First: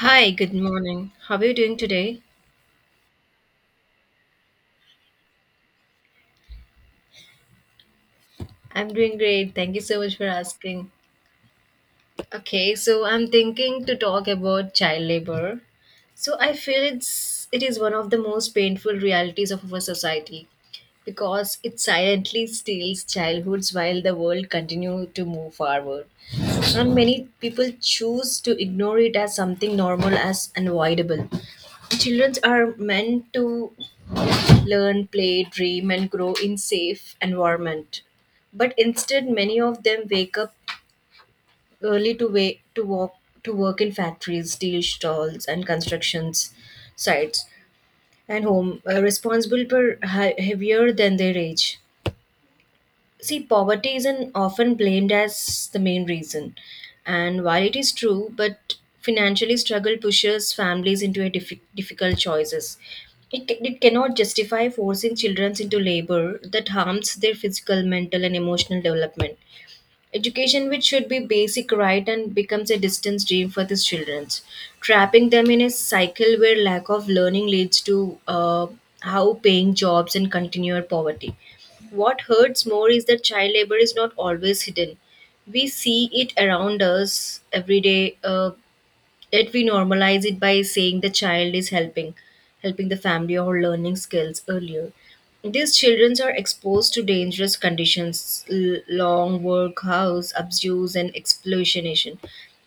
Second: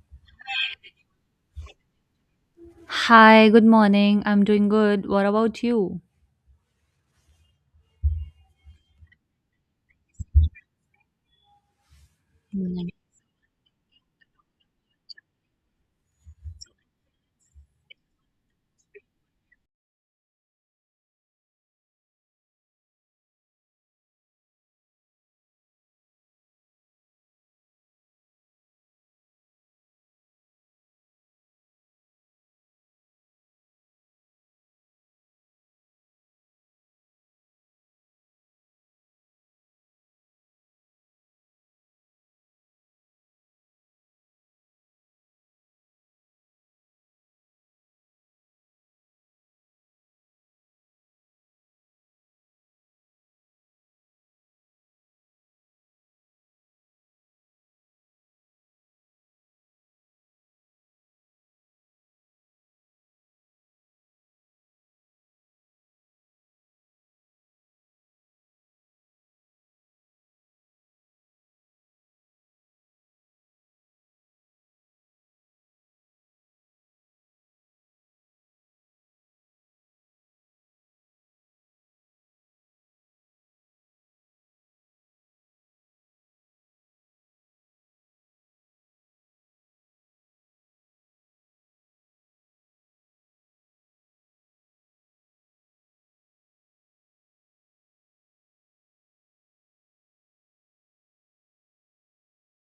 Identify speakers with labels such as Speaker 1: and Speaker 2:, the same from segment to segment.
Speaker 1: Hi, good morning. How are you doing today?
Speaker 2: Hi, good morning. I'm doing good. What about you?
Speaker 1: I'm doing great. Thank you so much for asking. Okay, so I'm thinking to talk about child labor. So I feel it is one of the most painful realities of our society because it silently steals childhoods while the world continue to move forward. And many people choose to ignore it as something normal as unavoidable. Children are meant to learn, play, dream, and grow in safe environment. But instead, many of them wake up early to wait to walk to work in factories, steel stalls, and constructions sites, and home responsible for heavier than their age. See, poverty isn't often blamed as the main reason. And while it is true, but financially struggle pushes families into a difficult choices. It cannot justify forcing children into labor that harms their physical, mental, and emotional development. Education, which should be basic right, and becomes a distance dream for these children, trapping them in a cycle where lack of learning leads to how paying jobs and continued poverty. What hurts more is that child labor is not always hidden. We see it around us every day. Yet we normalize it by saying the child is helping the family or learning skills earlier. These children are exposed to dangerous conditions, long work hours, abuse, and exploitation,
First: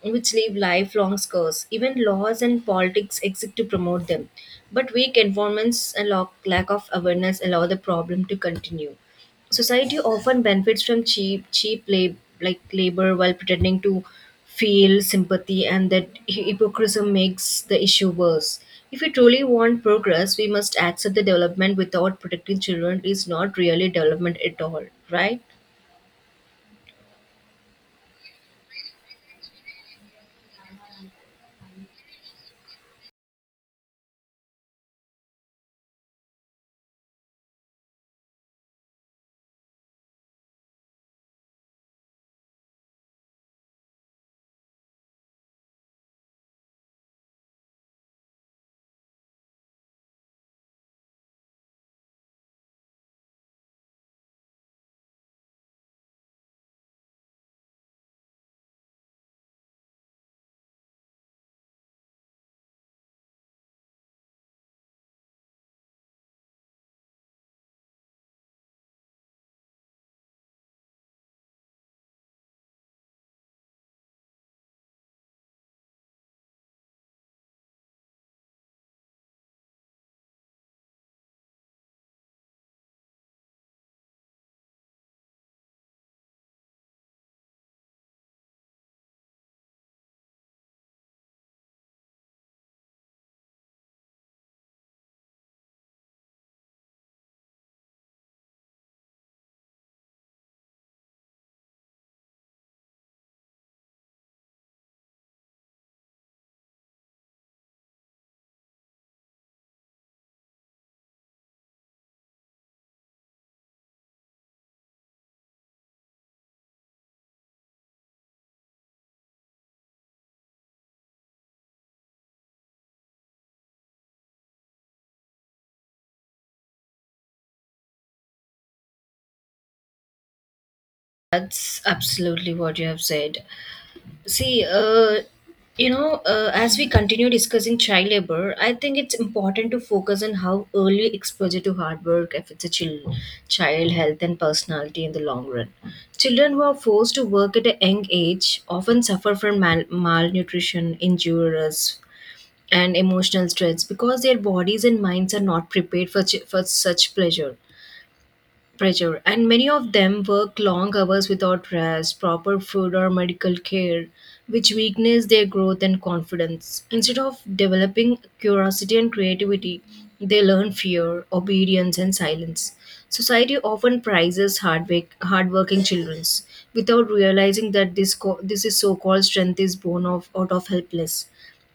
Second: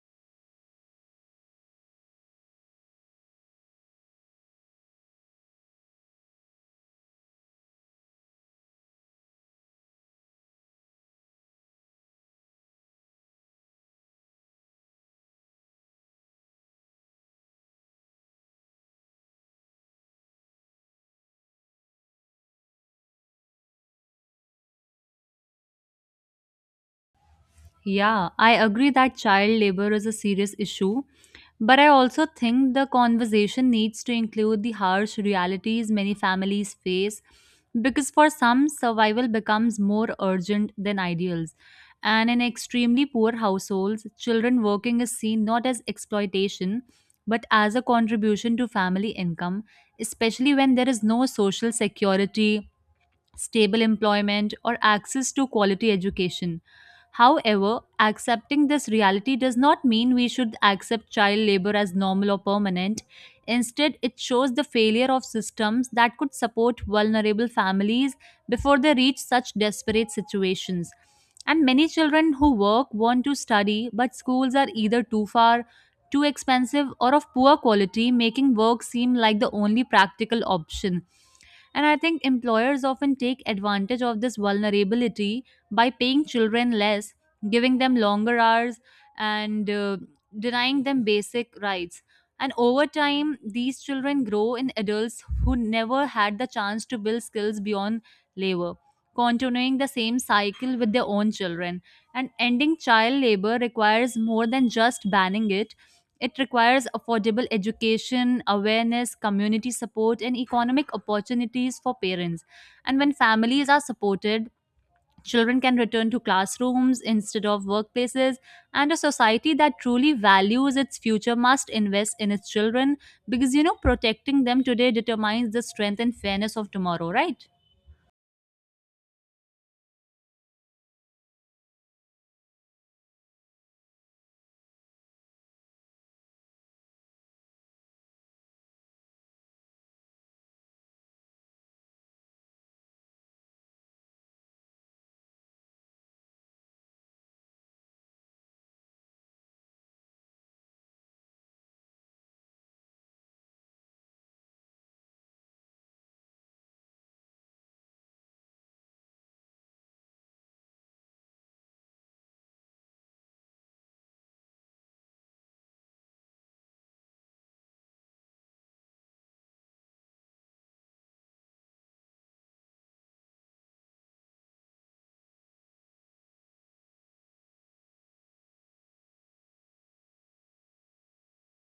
Speaker 1: which leave lifelong scars. Even laws and politics exist to promote them. But weak environments and lack of awareness allow the problem to continue. Society often benefits from cheap labor while pretending to feel sympathy, and that hypocrisy makes the issue worse. If we truly want progress, we must accept the development without protecting children is not really development at all, right?
Speaker 2: Yeah, I agree that child labor is a serious issue, but I also think the conversation needs to include the harsh realities many families face because for some, survival becomes more urgent than ideals. And in extremely poor households, children working is seen not as exploitation but as a contribution to family income, especially when there is no social security stable employment, or access to quality education. However, accepting this reality does not mean we should accept child labor as normal or permanent. Instead, it shows the failure of systems that could support vulnerable families before they reach such desperate situations. And many children who work want to study, but schools are either too far, too expensive, or of poor quality, making work seem like the only practical option. And I think employers often take advantage of this vulnerability by paying children less, giving them longer hours, and denying them basic rights. And over time, these children grow in adults who never had the chance to build skills beyond labor, continuing the same cycle with their own children. And ending child labor requires more than just banning it, it requires affordable education, awareness, community support, and economic opportunities for parents. And when families are supported, children can return to classrooms instead of workplaces. And a society that truly values its future must invest in its children because, you know, protecting them today determines the strength and fairness of tomorrow, right?
Speaker 1: That's absolutely what you have said. See, as we continue discussing child labor, I think it's important to focus on how early exposure to hard work affects a child health and personality in the long run. Children who are forced to work at a young age often suffer from malnutrition, injuries, and emotional stress because their bodies and minds are not prepared for, for such pleasure pressure, and many of them work long hours without rest, proper food, or medical care, which weakens their growth and confidence. Instead of developing curiosity and creativity, they learn fear, obedience, and silence. Society often prizes hard work, hardworking children, without realizing that this is so-called strength is born of out of helpless.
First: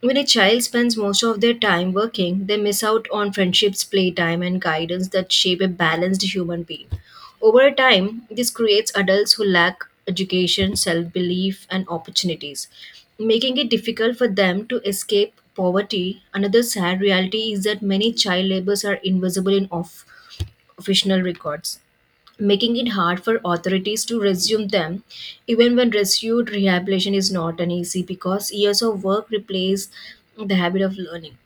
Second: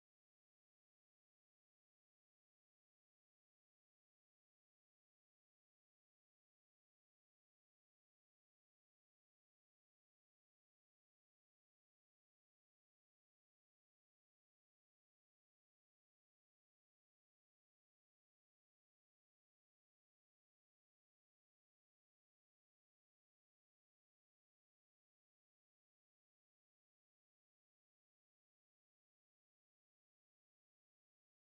Speaker 1: When a child spends most of their time working, they miss out on friendships, playtime, and guidance that shape a balanced human being. Over time, this creates adults who lack education, self belief, and opportunities, making it difficult for them to escape poverty. Another sad reality is that many child laborers are invisible in official records, making it hard for authorities to resume them, even when resumed rehabilitation is not an easy because years of work replace the habit of learning.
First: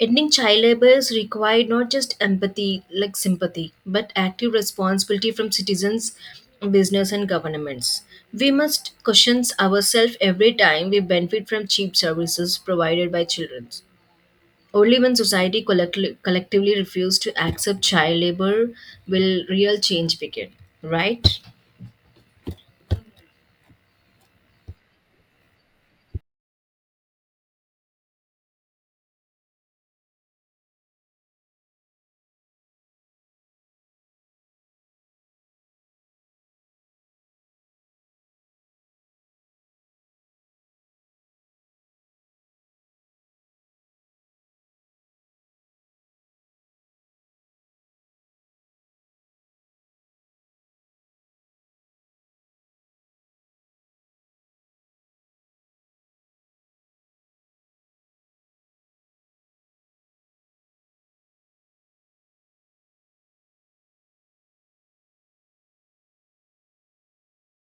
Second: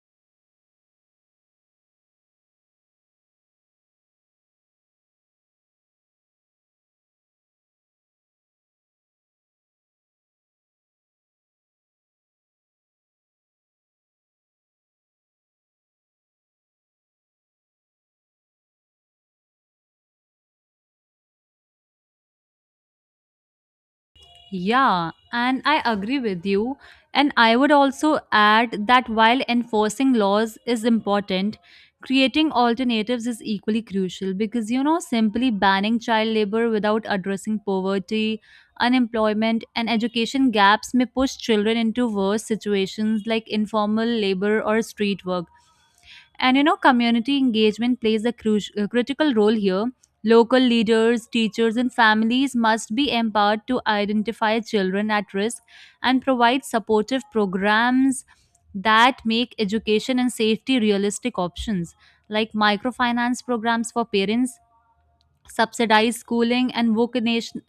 Speaker 1: Ending child labor is required not just empathy, like sympathy, but active responsibility from citizens, business, and governments. We must question ourselves every time we benefit from cheap services provided by children. Only when society collectively refuse to accept child labor will real change begin, right?
Speaker 2: Yeah, and I agree with you. And I would also add that while enforcing laws is important, creating alternatives is equally crucial because, you know, simply banning child labor without addressing poverty, unemployment, and education gaps may push children into worse situations like informal labor or street work. And you know, community engagement plays a critical role here. Local leaders, teachers, and families must be empowered to identify children at risk and provide supportive programs that make education and safety realistic options, like microfinance programs for parents subsidized schooling and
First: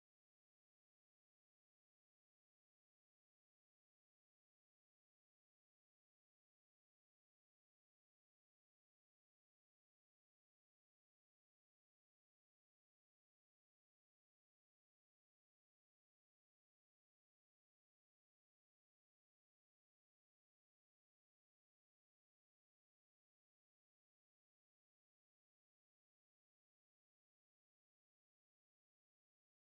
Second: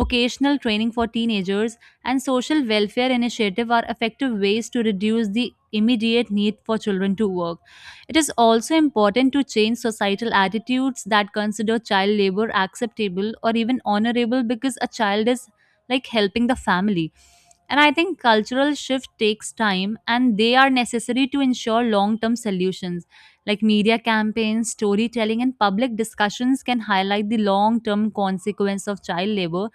Speaker 2: vocational training for teenagers and social welfare initiative are effective ways to reduce the immediate need for children to work. It is also important to change societal attitudes that consider child labor acceptable or even honorable because a child is like helping the family. And I think cultural shift takes time and they are necessary to ensure long term solutions. Like media campaigns, storytelling, and public discussions can highlight the long term consequence of child labor,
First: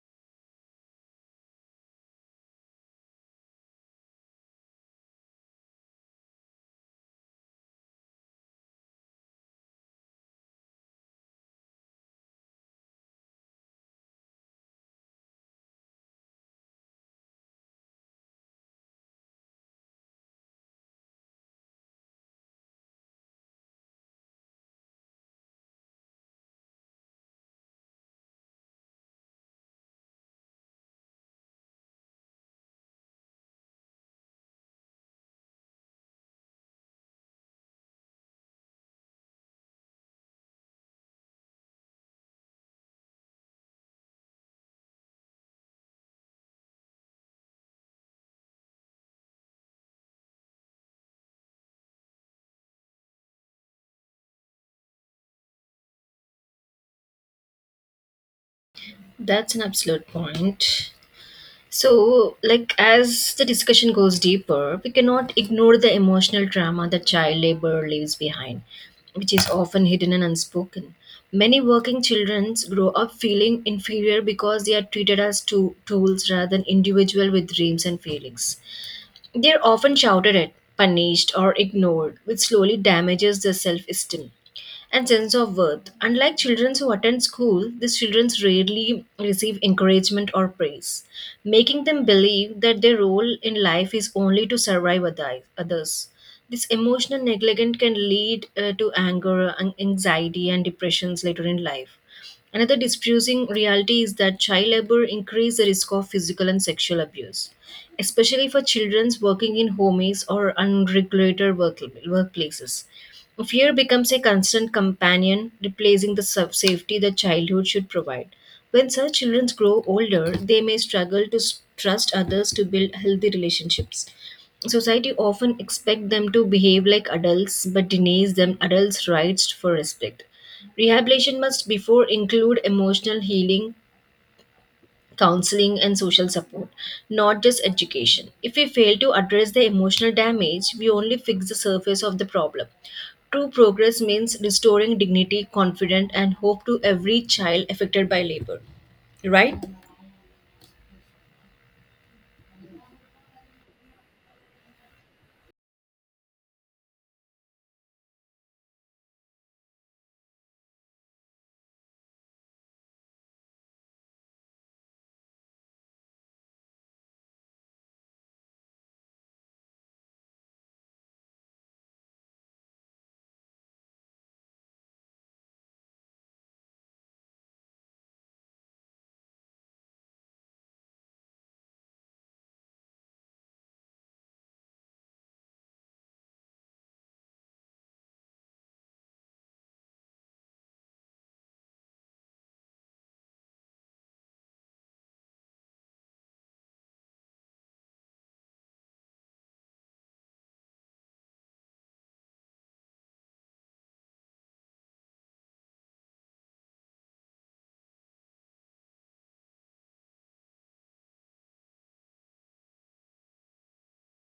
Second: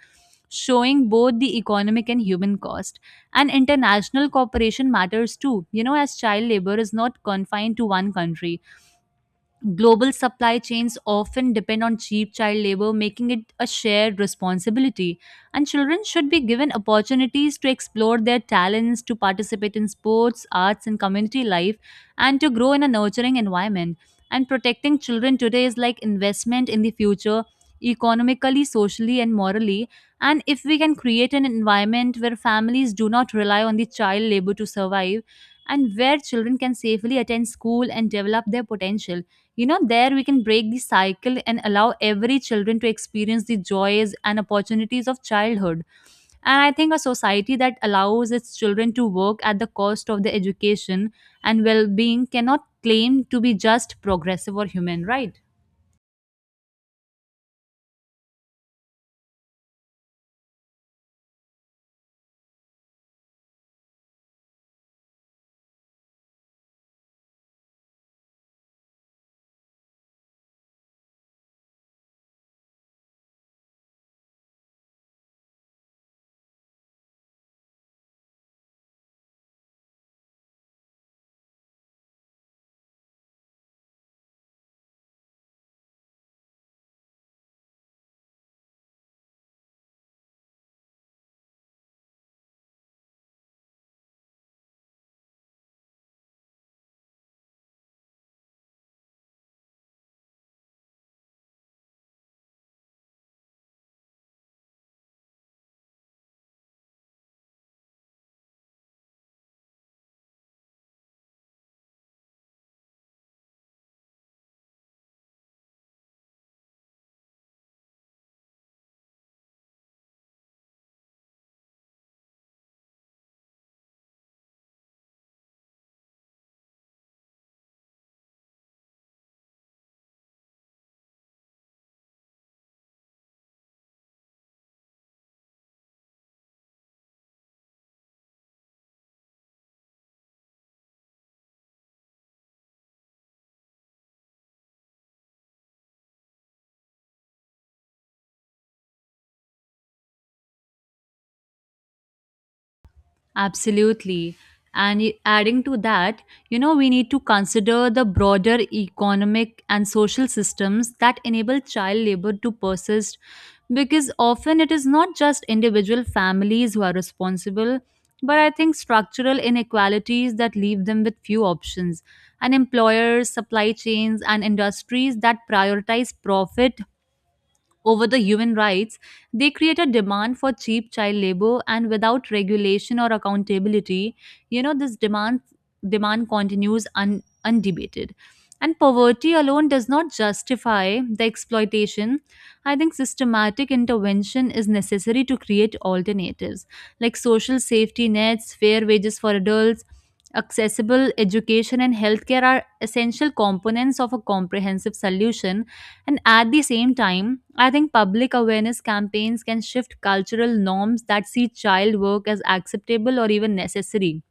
Speaker 2: showing both the economic and human cost. And international cooperation matters too, you know, as child labor is not confined to one country. Global supply chains often depend on cheap child labor, making it a shared responsibility. And children should be given opportunities to explore their talents, to participate in sports, arts, and community life, and to grow in a nurturing environment. And protecting children today is like investment in the future, economically, socially, and morally. And if we can create an environment where families do not rely on the child labor to survive, and where children can safely attend school and develop their potential, you know, there we can break the cycle and allow every children to experience the joys and opportunities of childhood. And I think a society that allows its children to work at the cost of their education and well-being cannot claim to be just progressive or human right.
Speaker 1: That's an absolute point. So, like, as the discussion goes deeper, we cannot ignore the emotional trauma that child labor leaves behind, which is often hidden and unspoken. Many working children grow up feeling inferior because they are treated as two tools rather than individual with dreams and feelings. They're often shouted at, punished, or ignored, which slowly damages their self esteem and sense of worth. Unlike children who attend school, these children rarely receive encouragement or praise, making them believe that their role in life is only to survive others. This emotional neglect can lead to anger, anxiety, and depressions later in life. Another distressing reality is that child labor increases the risk of physical and sexual abuse, especially for children working in homes or unregulated workplaces. Fear becomes a constant companion, replacing the safety that childhood should provide. When such children grow older, they may struggle to trust others to build healthy relationships. Society often expect them to behave like adults but denies them adults' rights for respect. Rehabilitation must before include emotional healing, counseling and social support, not just education. If we fail to address the emotional damage, we only fix the surface of the problem. True progress means restoring dignity, confidence and hope to every child affected by labor. Right?
Speaker 2: Absolutely. And adding to that, you know, we need to consider the broader economic and social systems that enable child labor to persist because often it is not just individual families who are responsible, but I think structural inequalities that leave them with few options. And employers, supply chains, and industries that prioritize profit over the human rights, they create a demand for cheap child labor and without regulation or accountability, you know, this demand continues undebated. And poverty alone does not justify the exploitation. I think systematic intervention is necessary to create alternatives like social safety nets, fair wages for adults, accessible education and healthcare are essential components of a comprehensive solution. And at the same time, I think public awareness campaigns can shift cultural norms that see child work as acceptable or even necessary.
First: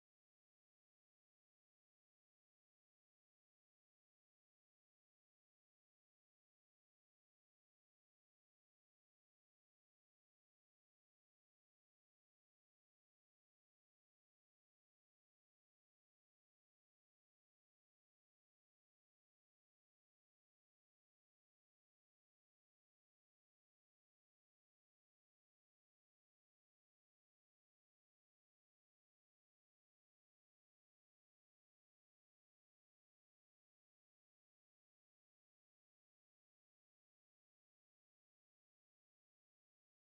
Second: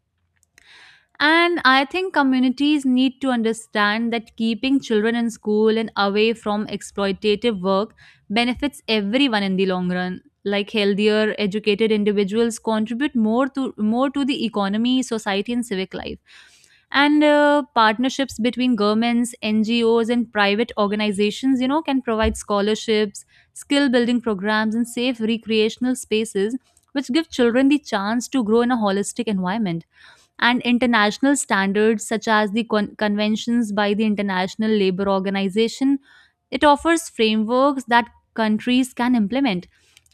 Speaker 2: And I think communities need to understand that keeping children in school and away from exploitative work benefits everyone in the long run. Like healthier, educated individuals contribute more to the economy, society, and civic life. And partnerships between governments, NGOs, and private organizations, you know, can provide scholarships, skill building programs, and safe recreational spaces, which give children the chance to grow in a holistic environment. And international standards such as the conventions by the International Labour Organization. It offers frameworks that countries can implement.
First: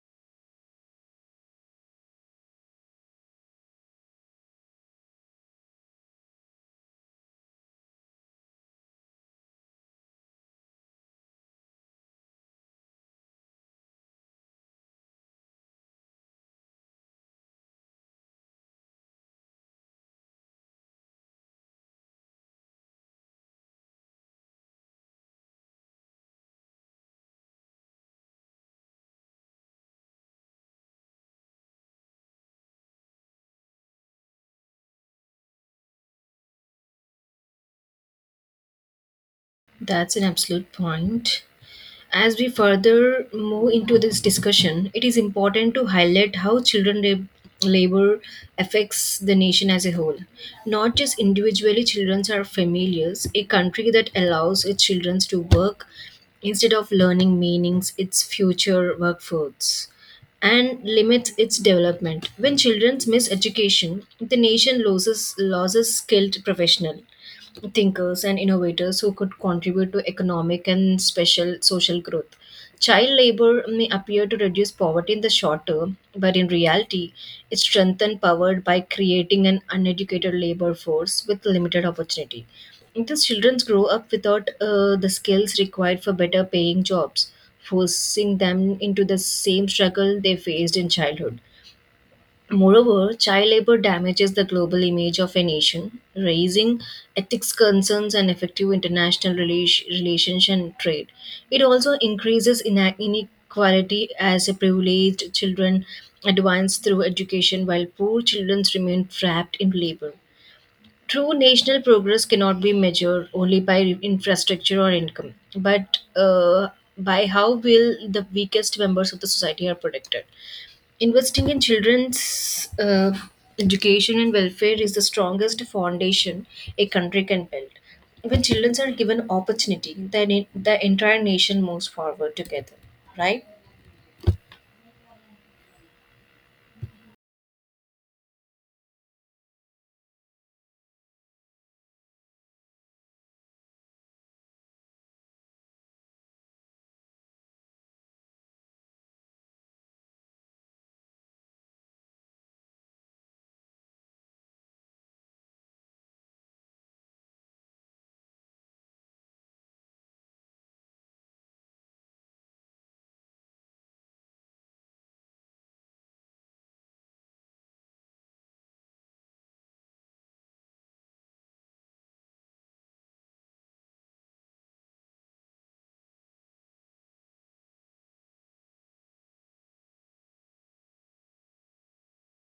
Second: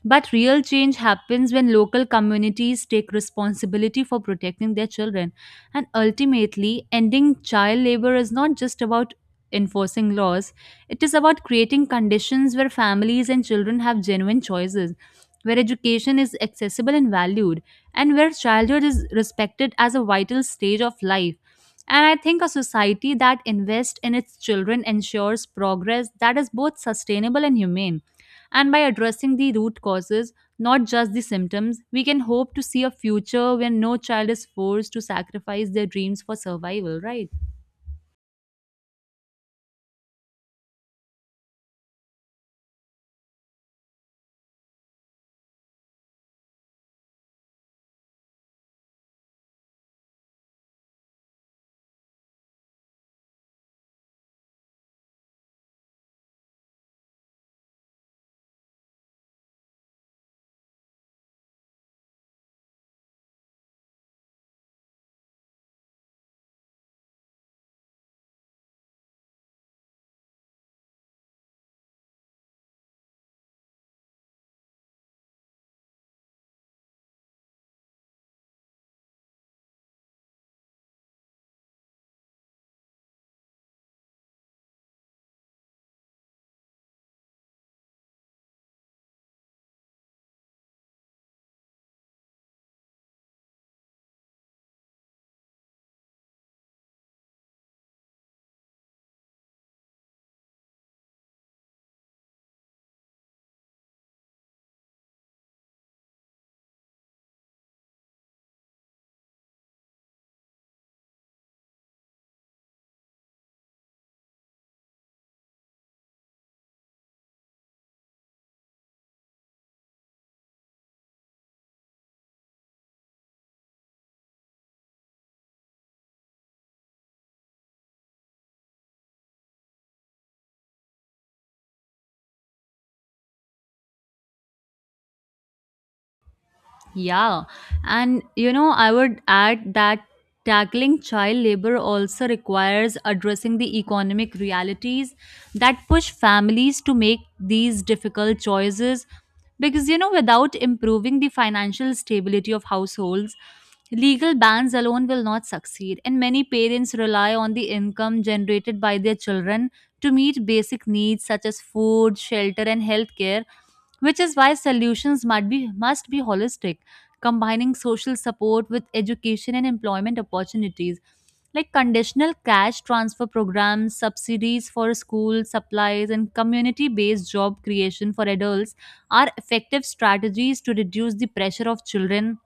Speaker 2: But real change happens when local communities take responsibility for protecting their children. And ultimately, ending child labor is not just about enforcing laws. It is about creating conditions where families and children have genuine choices, where education is accessible and valued, and where childhood is respected as a vital stage of life. And I think a society that invests in its children ensures progress that is both sustainable and humane. And by addressing the root causes, not just the symptoms, we can hope to see a future where no child is forced to sacrifice their dreams for survival, right?
Speaker 1: That's an absolute point. As we further move into this discussion, it is important to highlight how children labor affects the nation as a whole. Not just individually, children are familiars. A country that allows its children to work instead of learning meanings, its future workforce and limits its development. When children miss education, the nation loses skilled professional thinkers, and innovators who could contribute to economic and special social growth. Child labor may appear to reduce poverty in the short term, but in reality, it strengthens poverty by creating an uneducated labor force with limited opportunity. Thus, children grow up without the skills required for better paying jobs, forcing them into the same struggle they faced in childhood. Moreover, child labor damages the global image of a nation, raising ethics concerns and effective international relations and trade. It also increases inequality as privileged children advance through education while poor children remain trapped in labor. True national progress cannot be measured only by infrastructure or income, but by how will the weakest members of the society are protected. Investing in children's education and welfare is the strongest foundation a country can build. When children are given opportunity, then the entire nation moves forward together, right?
Speaker 2: Yeah, and you know, I would add that tackling child labor also requires addressing the economic realities that push families to make these difficult choices. Because you know, without improving the financial stability of households, legal bans alone will not succeed. And many parents rely on the income generated by their children to meet basic needs such as food, shelter, and healthcare, which is why solutions must be holistic, combining social support with education and employment opportunities. Like conditional cash transfer programs, subsidies for school supplies, and community based job creation for adults are effective strategies to reduce the pressure of children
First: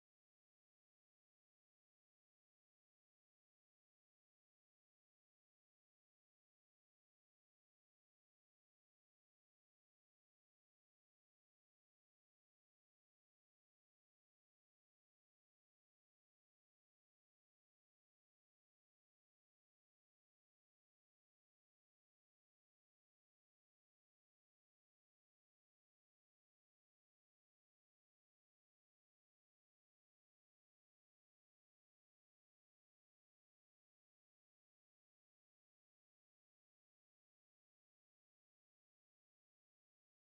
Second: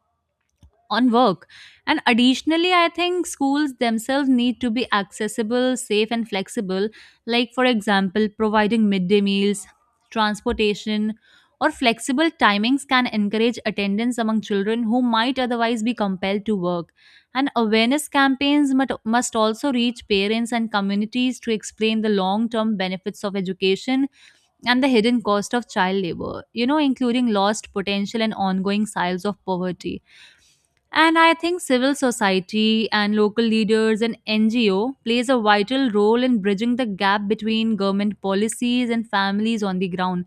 Speaker 2: on work. And additionally, I think schools themselves need to be accessible, safe, and flexible, like, for example, providing midday meals, transportation, or flexible timings can encourage attendance among children who might otherwise be compelled to work. And awareness campaigns must also reach parents and communities to explain the long term benefits of education and the hidden cost of child labor, you know, including lost potential and ongoing cycles of poverty. And I think civil society and local leaders and NGO plays a vital role in bridging the gap between government policies and families on the ground.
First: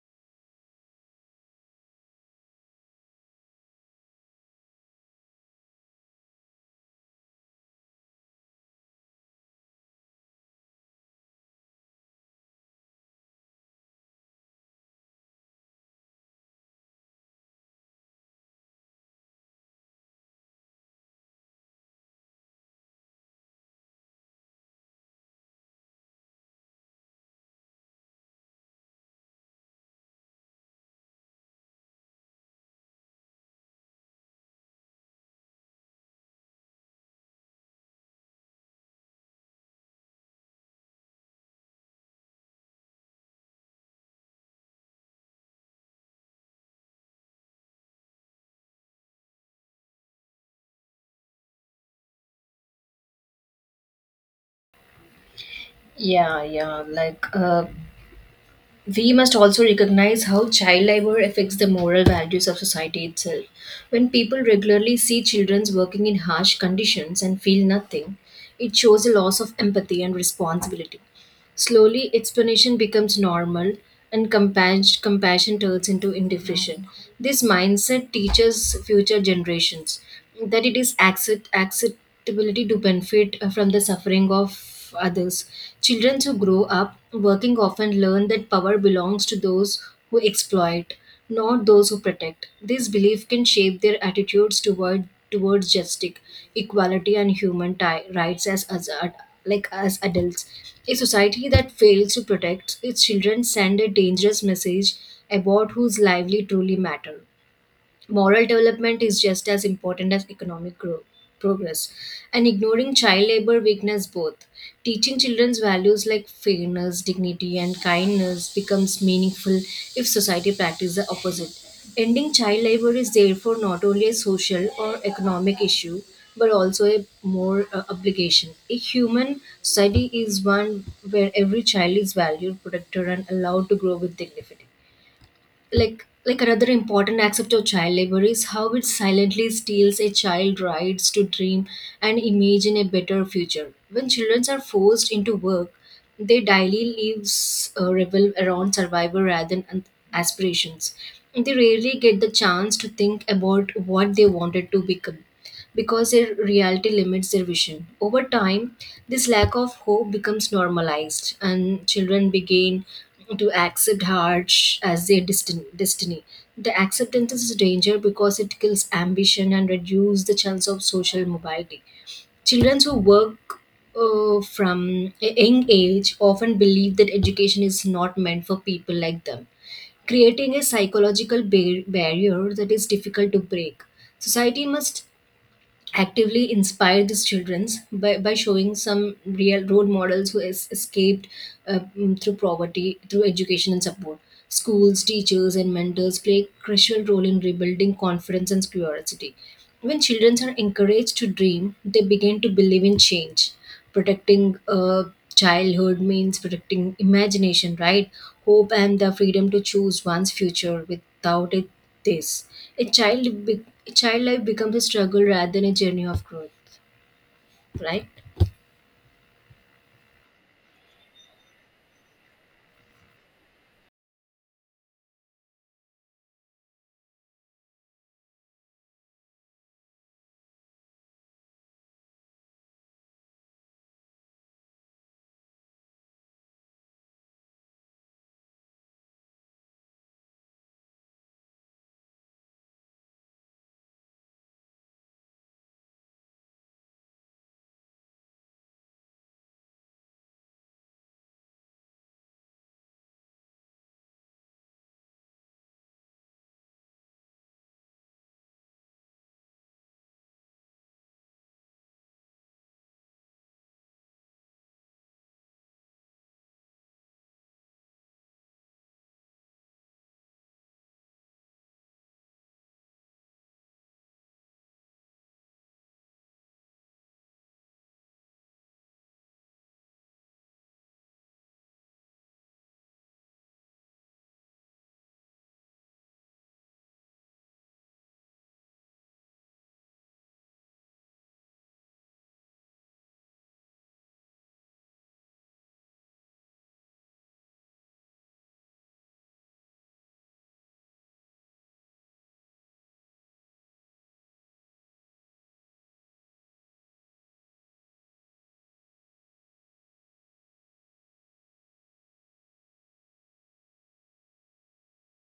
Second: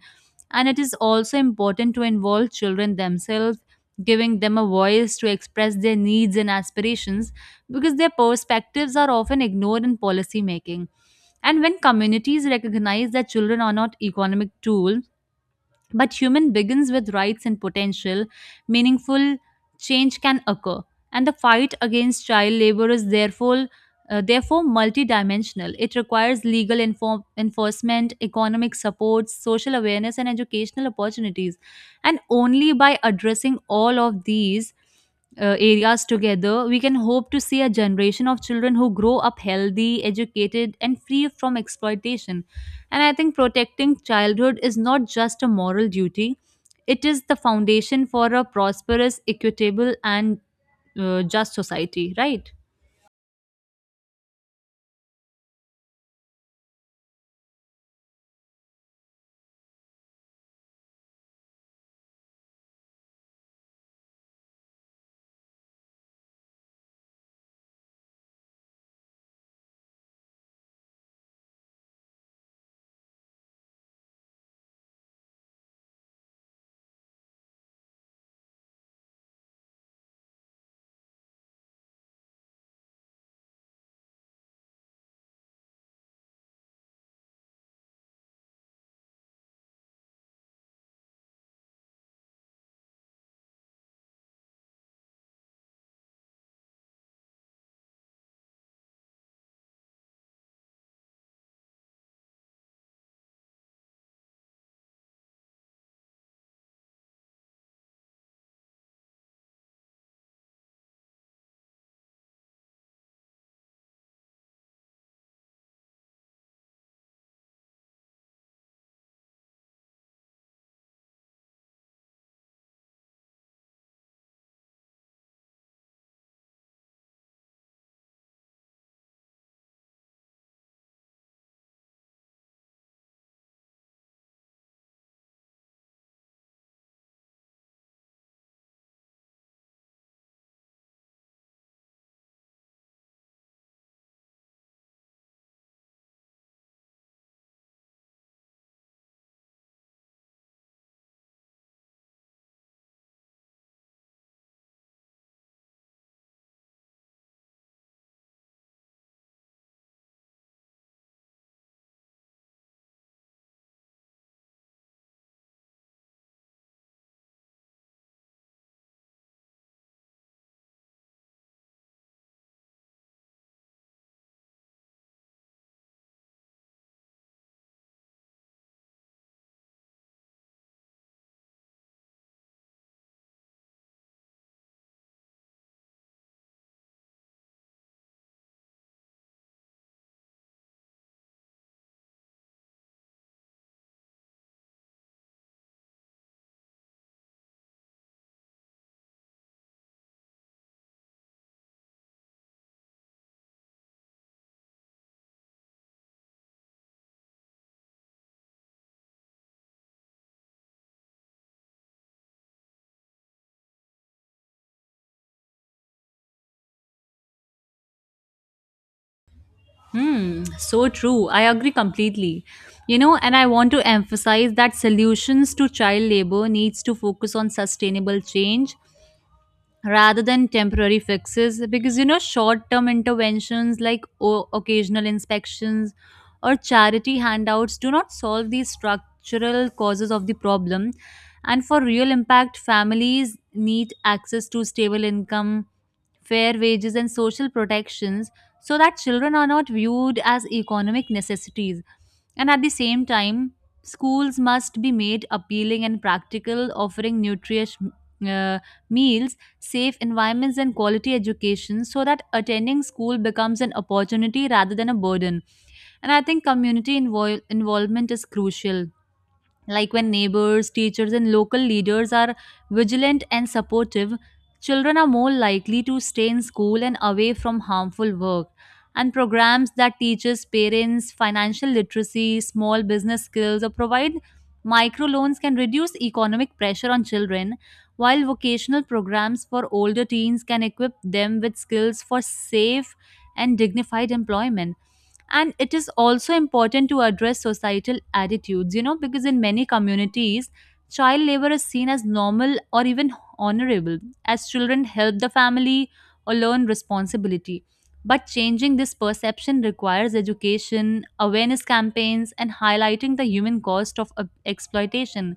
Speaker 2: And it is also important to involve children themselves, giving them a voice to express their needs and aspirations because their perspectives are often ignored in policy making. And when communities recognize that children are not economic tool but human begins with rights and potential, meaningful change can occur. And the fight against child labor is therefore multidimensional. It requires legal enforcement, economic support, social awareness, and educational opportunities. And only by addressing all of these areas together, we can hope to see a generation of children who grow up healthy, educated, and free from exploitation. And I think protecting childhood is not just a moral duty, it is the foundation for a prosperous, equitable, and just society, right?
Speaker 1: Yeah, yeah. Like we must also recognize how child labor affects the moral values of society itself. When people regularly see children working in harsh conditions and feel nothing, it shows a loss of empathy and responsibility. Slowly, explanation becomes normal and compassion turns into indifference. This mindset teaches future generations that it is acceptability to benefit from the suffering of others. Children who grow up working often learn that power belongs to those who exploit not those who protect. This belief can shape their attitudes towards justice, equality, and human rights like as adults. A society that fails to protect its children send a dangerous message about whose lively truly matter. Moral development is just as important as economic growth, progress, and ignoring child labor weakness both. Teaching children's values like fairness, dignity, and kindness becomes meaningful if society practices the opposite. Ending child labor is therefore not only a social or economic issue but also a more obligation. A human society is one where every child is valued, protected, and allowed to grow with dignity. Like another important aspect of child labor is how it silently steals a child's rights to dream and imagine a better future. When children are forced into work, their daily lives revolve around survival rather than aspirations. They rarely get the chance to think about what they wanted to become because their reality limits their vision. Over time, this lack of hope becomes normalized, and children begin to accept harsh as their destiny. The acceptance is a danger because it kills ambition and reduces the chance of social mobility. Children who work from a young age often believe that education is not meant for people like them, creating a psychological barrier that is difficult to break. Society must actively inspire these children by showing some real role models who has escaped through poverty through education and support. Schools, teachers and mentors play a crucial role in rebuilding confidence and curiosity. When children are encouraged to dream, they begin to believe in change. Protecting childhood means protecting imagination, right, hope and the freedom to choose one's future. Without it, this a child life becomes a struggle rather than a journey of growth, right?
Speaker 2: Hmm, so true. I agree completely. You know, and I want to emphasize that solutions to child labor needs to focus on sustainable change rather than temporary fixes because you know short term interventions like occasional inspections or charity handouts do not solve the structural causes of the problem. And for real impact families need access to stable income, fair wages and social protections so that children are not viewed as economic necessities. And at the same time schools must be made appealing and practical, offering nutritious uh, meals, safe environments and quality education so that attending school becomes an opportunity rather than a burden. And I think community involvement is crucial, like when neighbors, teachers, and local leaders are vigilant and supportive, children are more likely to stay in school and away from harmful work. And programs that teaches parents financial literacy, small business skills, or provide microloans can reduce economic pressure on children, while vocational programs for older teens can equip them with skills for safe and dignified employment. And it is also important to address societal attitudes, you know, because in many communities child labor is seen as normal or even honorable, as children help the family or learn responsibility, but changing this perception requires education, awareness campaigns and highlighting the human cost of exploitation.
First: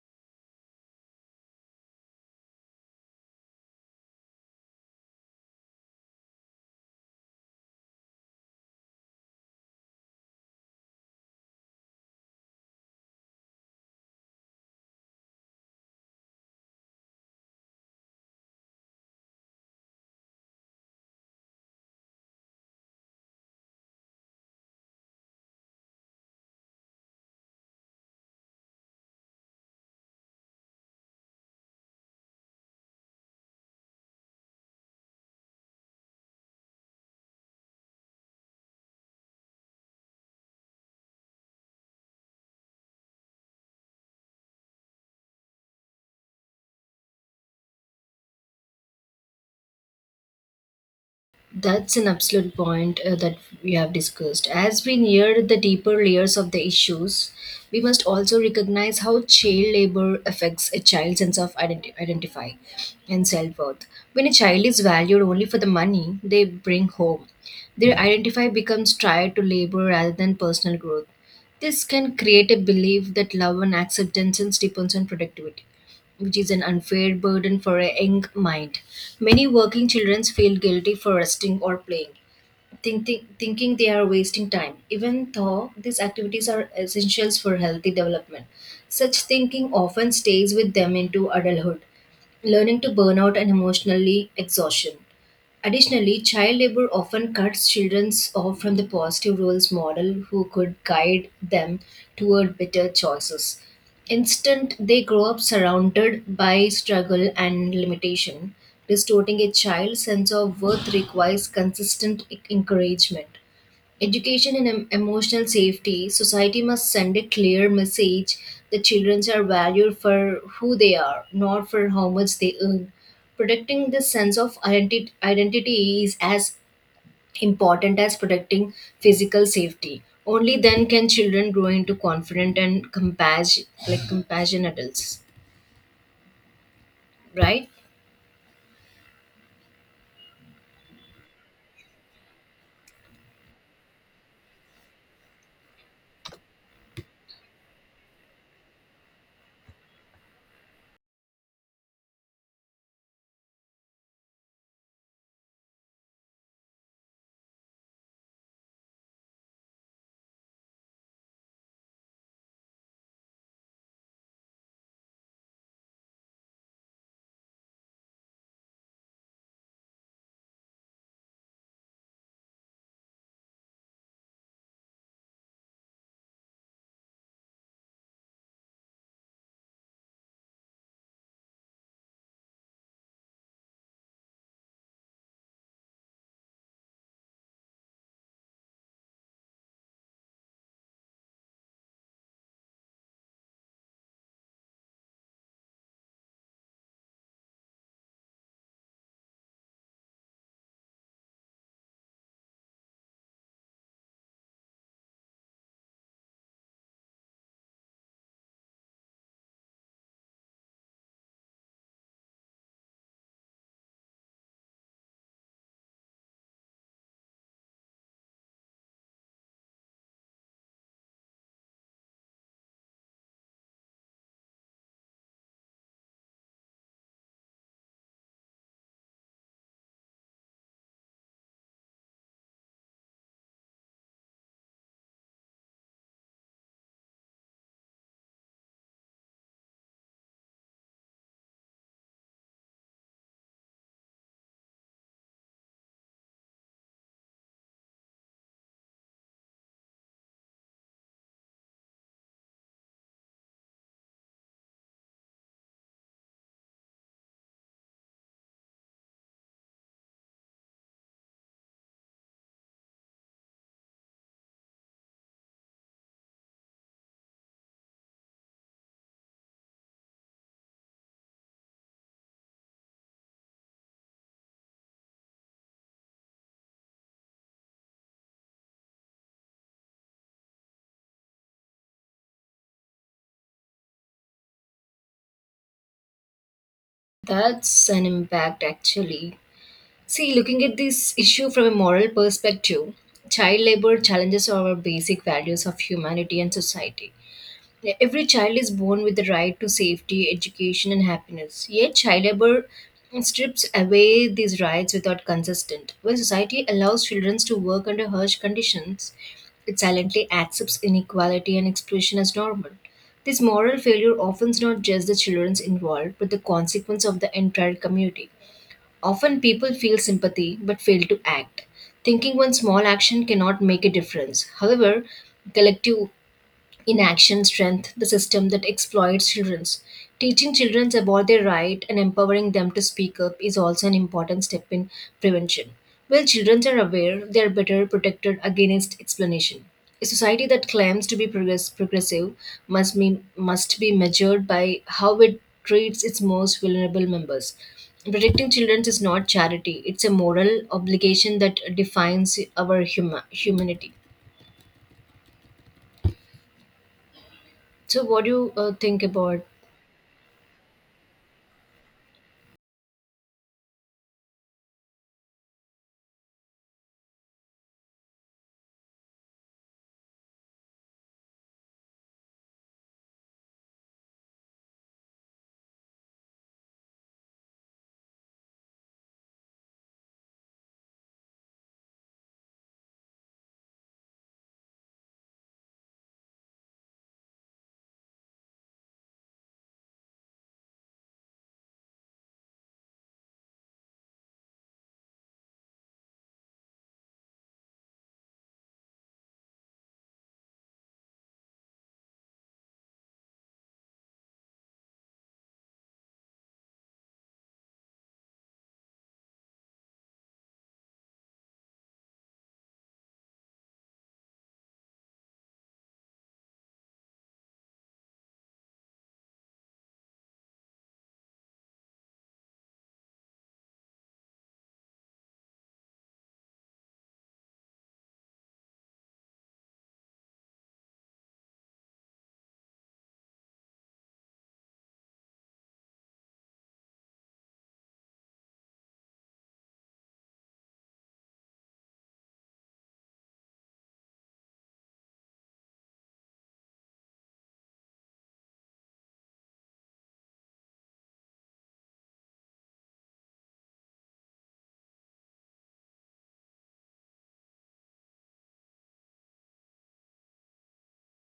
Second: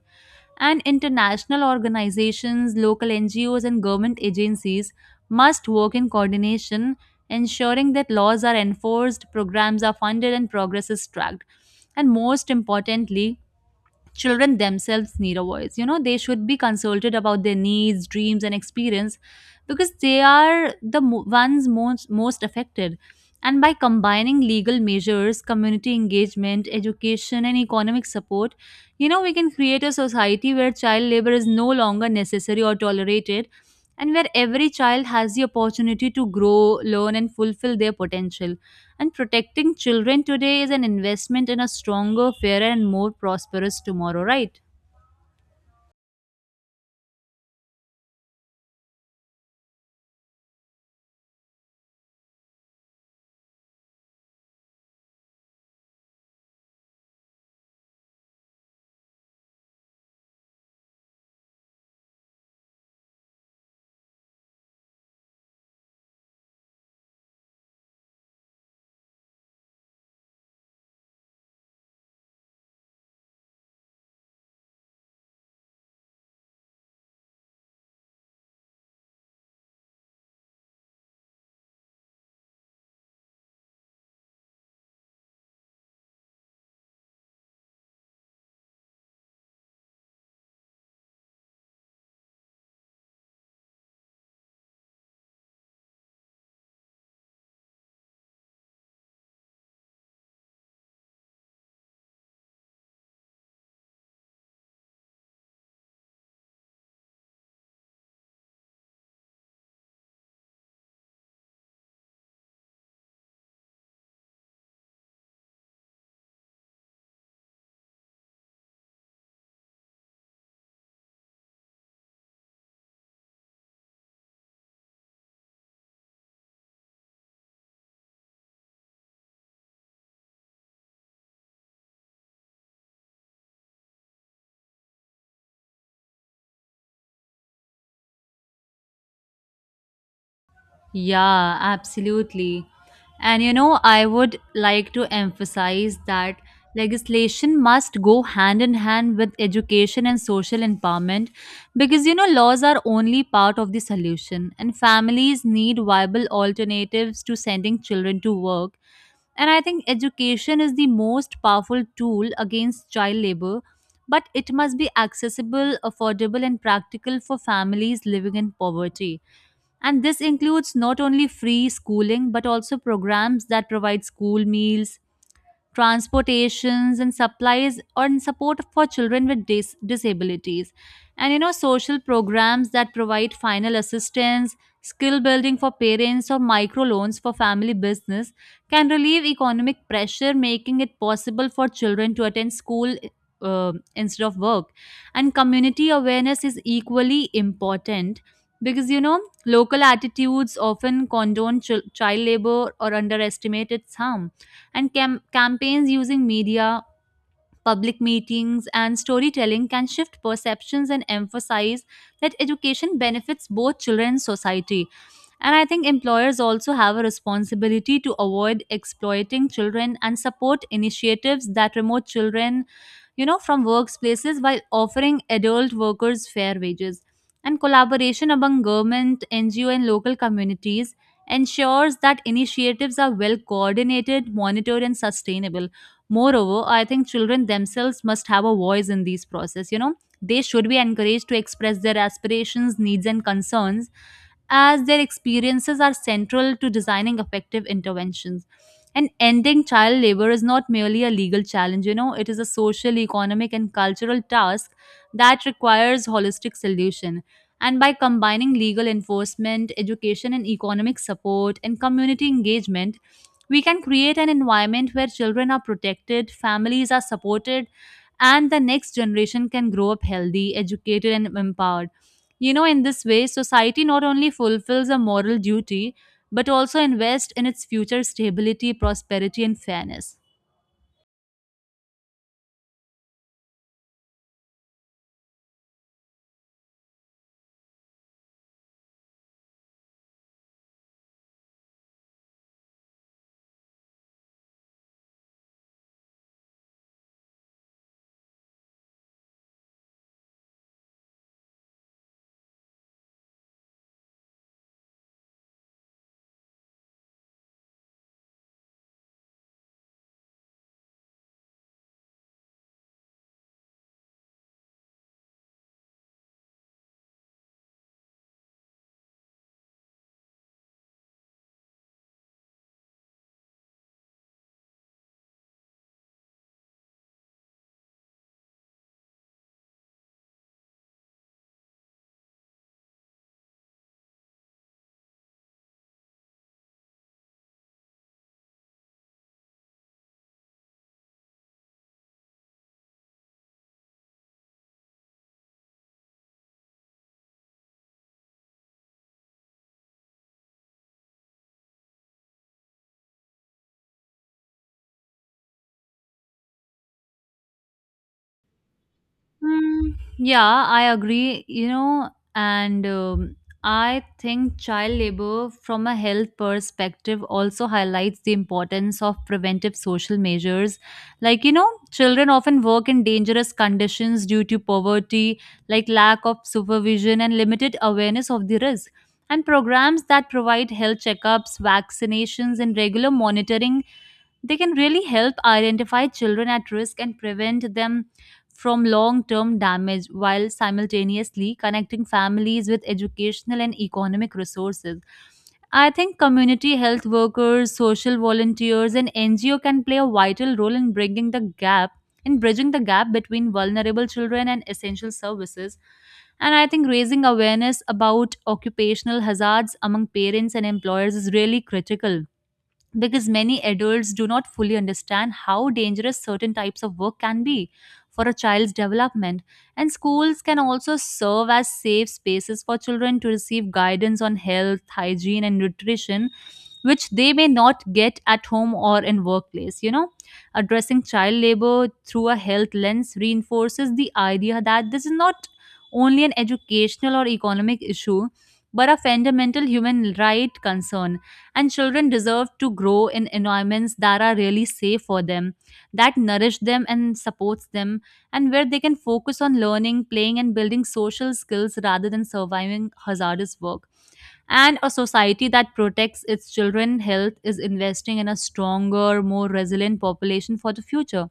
Speaker 2: And international organizations, local NGOs, and government agencies must work in coordination, ensuring that laws are enforced, programs are funded, and progress is tracked. And most importantly, children themselves need a voice. You know they should be consulted about their needs, dreams, and experience, because they are the ones most affected. And by combining legal measures, community engagement, education, and economic support, we can create a society where child labor is no longer necessary or tolerated, and where every child has the opportunity to grow, learn, and fulfill their potential. And protecting children today is an investment in a stronger, fairer, and more prosperous tomorrow, right?
Speaker 1: That's an absolute point that we have discussed. As we near the deeper layers of the issues, we must also recognize how child labor affects a child's sense of identify and self worth. When a child is valued only for the money they bring home, their identify becomes tied to labor rather than personal growth. This can create a belief that love and acceptance depends on productivity, which is an unfair burden for a young mind. Many working children feel guilty for resting or playing, thinking they are wasting time, even though these activities are essentials for healthy development. Such thinking often stays with them into adulthood, learning to burn out and emotionally exhaustion. Additionally, child labor often cuts children off from the positive roles model who could guide them toward better choices. Instead, they grow up surrounded by struggle and limitation. Restoring a child's sense of worth requires consistent encouragement. Education and emotional safety, society must send a clear message that children are valued for who they are, not for how much they earn. Protecting this sense of identity is as important as protecting physical safety. Only then can children grow into confident and compassionate adults, right?
Speaker 2: Yeah, absolutely. And I would like to emphasize that legislation must go hand in hand with education and social empowerment, because laws are only part of the solution, and families need viable alternatives to sending children to work. And I think education is the most powerful tool against child labor, but it must be accessible, affordable, and practical for families living in poverty. And this includes not only free schooling, but also programs that provide school meals, transportations and supplies, and support for children with disabilities, and social programs that provide final assistance, skill building for parents, or microloans for family business can relieve economic pressure, making it possible for children to attend school instead of work. And community awareness is equally important, because local attitudes often condone child labor or underestimate its harm. And campaigns using media, public meetings, and storytelling can shift perceptions and emphasize that education benefits both children and society. And I think employers also have a responsibility to avoid exploiting children and support initiatives that promote children, from workplaces, while offering adult workers fair wages. And collaboration among government, NGO, and local communities ensures that initiatives are well coordinated, monitored, and sustainable. Moreover, I think children themselves must have a voice in these process. You know they should be encouraged to express their aspirations, needs, and concerns, as their experiences are central to designing effective interventions. And ending child labor is not merely a legal challenge, it is a social, economic, and cultural task that requires holistic solution. And by combining legal enforcement, education and economic support, and community engagement, we can create an environment where children are protected, families are supported, and the next generation can grow up healthy, educated, and empowered. In this way, society not only fulfills a moral duty but also invest in its future stability, prosperity, and fairness.
Speaker 1: That's an impact actually. See, looking at this issue from a moral perspective, child labor challenges our basic values of humanity and society. Every child is born with the right to safety, education, and happiness. Yet, child labor strips away these rights without consent. When society allows children to work under harsh conditions, it silently accepts inequality and exploitation as normal. This moral failure often is not just the children involved, but the consequence of the entire community. Often people feel sympathy but fail to act, thinking one small action cannot make a difference. However, collective inaction strength the system that exploits children. Teaching children about their right and empowering them to speak up is also an important step in prevention. While children are aware, they are better protected against explanation. A society that claims to be progressive must be measured by how it treats its most vulnerable members. Protecting children is not charity, it's a moral obligation that defines our humanity. So what do you think about.
Speaker 2: Hmm, yeah, I agree. You know, and I think child labor from a health perspective also highlights the importance of preventive social measures. Children often work in dangerous conditions due to poverty, like lack of supervision and limited awareness of the risk. And programs that provide health checkups, vaccinations, and regular monitoring, they can really help identify children at risk and prevent them from long term damage, while simultaneously connecting families with educational and economic resources. I think community health workers, social volunteers, and NGO can play a vital role in bringing the gap in bridging the gap between vulnerable children and essential services. And I think raising awareness about occupational hazards among parents and employers is really critical, because many adults do not fully understand how dangerous certain types of work can be for a child's development. And schools can also serve as safe spaces for children to receive guidance on health, hygiene, and nutrition, which they may not get at home or in workplace. Addressing child labor through a health lens reinforces the idea that this is not only an educational or economic issue, but a fundamental human right concern. And children deserve to grow in environments that are really safe for them, that nourish them and supports them, and where they can focus on learning, playing, and building social skills rather than surviving hazardous work. And a society that protects its children's health is investing in a stronger, more resilient population for the future.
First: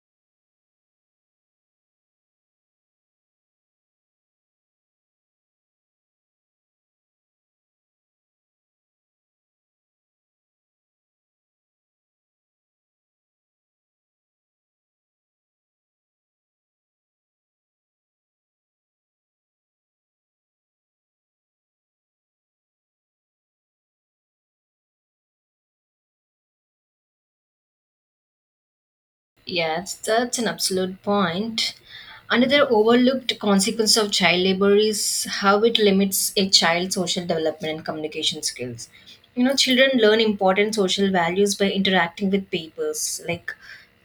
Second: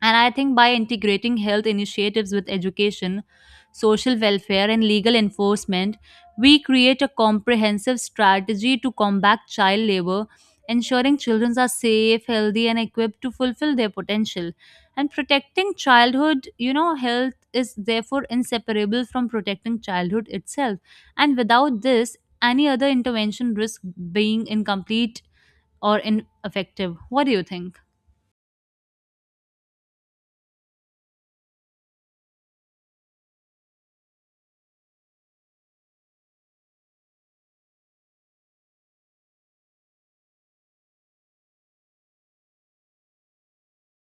Speaker 2: And I think by integrating health initiatives with education, social welfare, and legal enforcement, we create a comprehensive strategy to combat child labor, ensuring children are safe, healthy, and equipped to fulfill their potential. And protecting childhood, health is therefore inseparable from protecting childhood itself. And without this, any other intervention risks being incomplete or ineffective. What do you think?
Speaker 1: Yes, that's an absolute point. Another overlooked consequence of child labor is how it limits a child's social development and communication skills. You know, children learn important social values by interacting with peers, like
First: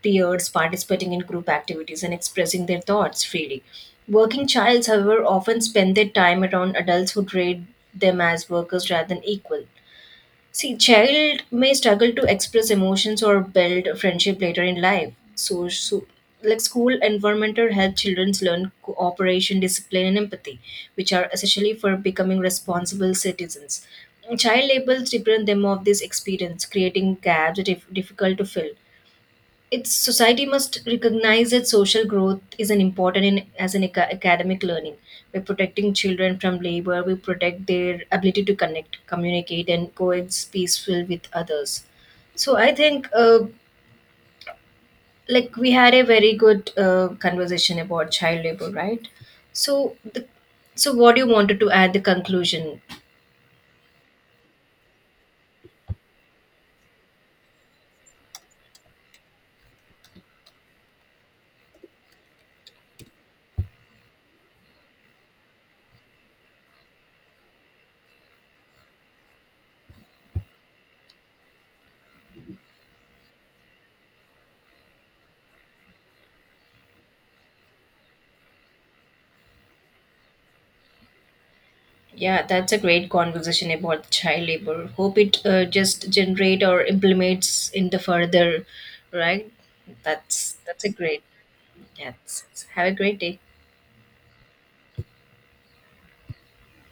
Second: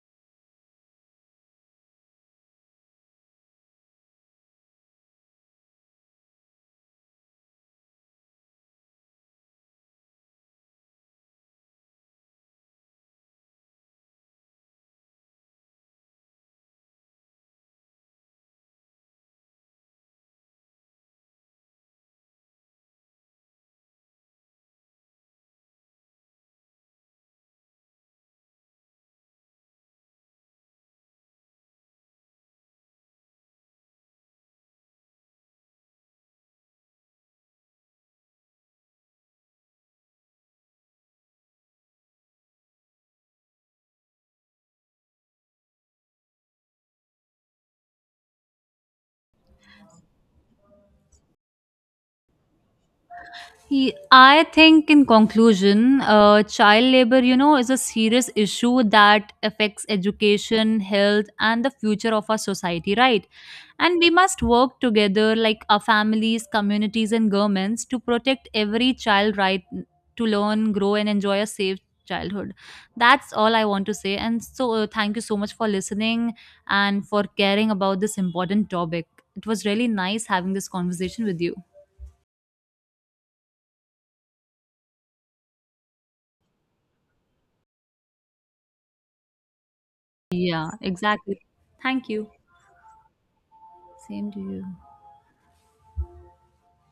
Speaker 1: peers, participating in group activities, and expressing their thoughts freely. Working childs, however, often spend their time around adults who treat them as workers rather than equal. See, child may struggle to express emotions or build friendship later in life. Like school environmental help children learn cooperation, discipline, and empathy, which are essentially for becoming responsible citizens. Child labels deprive them of this experience, creating gaps that difficult to fill. Its society must recognize that social growth is an important in, as an academic learning. By protecting children from labor, we protect their ability to connect, communicate and coexist peaceful with others. So I think like we had a very good conversation about child labor, right? So the, so what do you wanted to add the conclusion.
Speaker 2: I think, in conclusion, child labor, is a serious issue that affects education, health, and the future of our society, right? And we must work together, like our families, communities, and governments, to protect every child right to learn, grow, and enjoy a safe childhood. That's all I want to say. And so, thank you so much for listening and for caring about this important topic. It was really nice having this conversation with you.
Speaker 1: Yeah, that's a great conversation about child labor. Hope it just generate or implements in the further, right? That's
Speaker 2: Yeah,
Speaker 1: that's a great.
Speaker 2: exactly. Thank you.
Speaker 1: Yes. Have a great day.
Speaker 2: Same to you.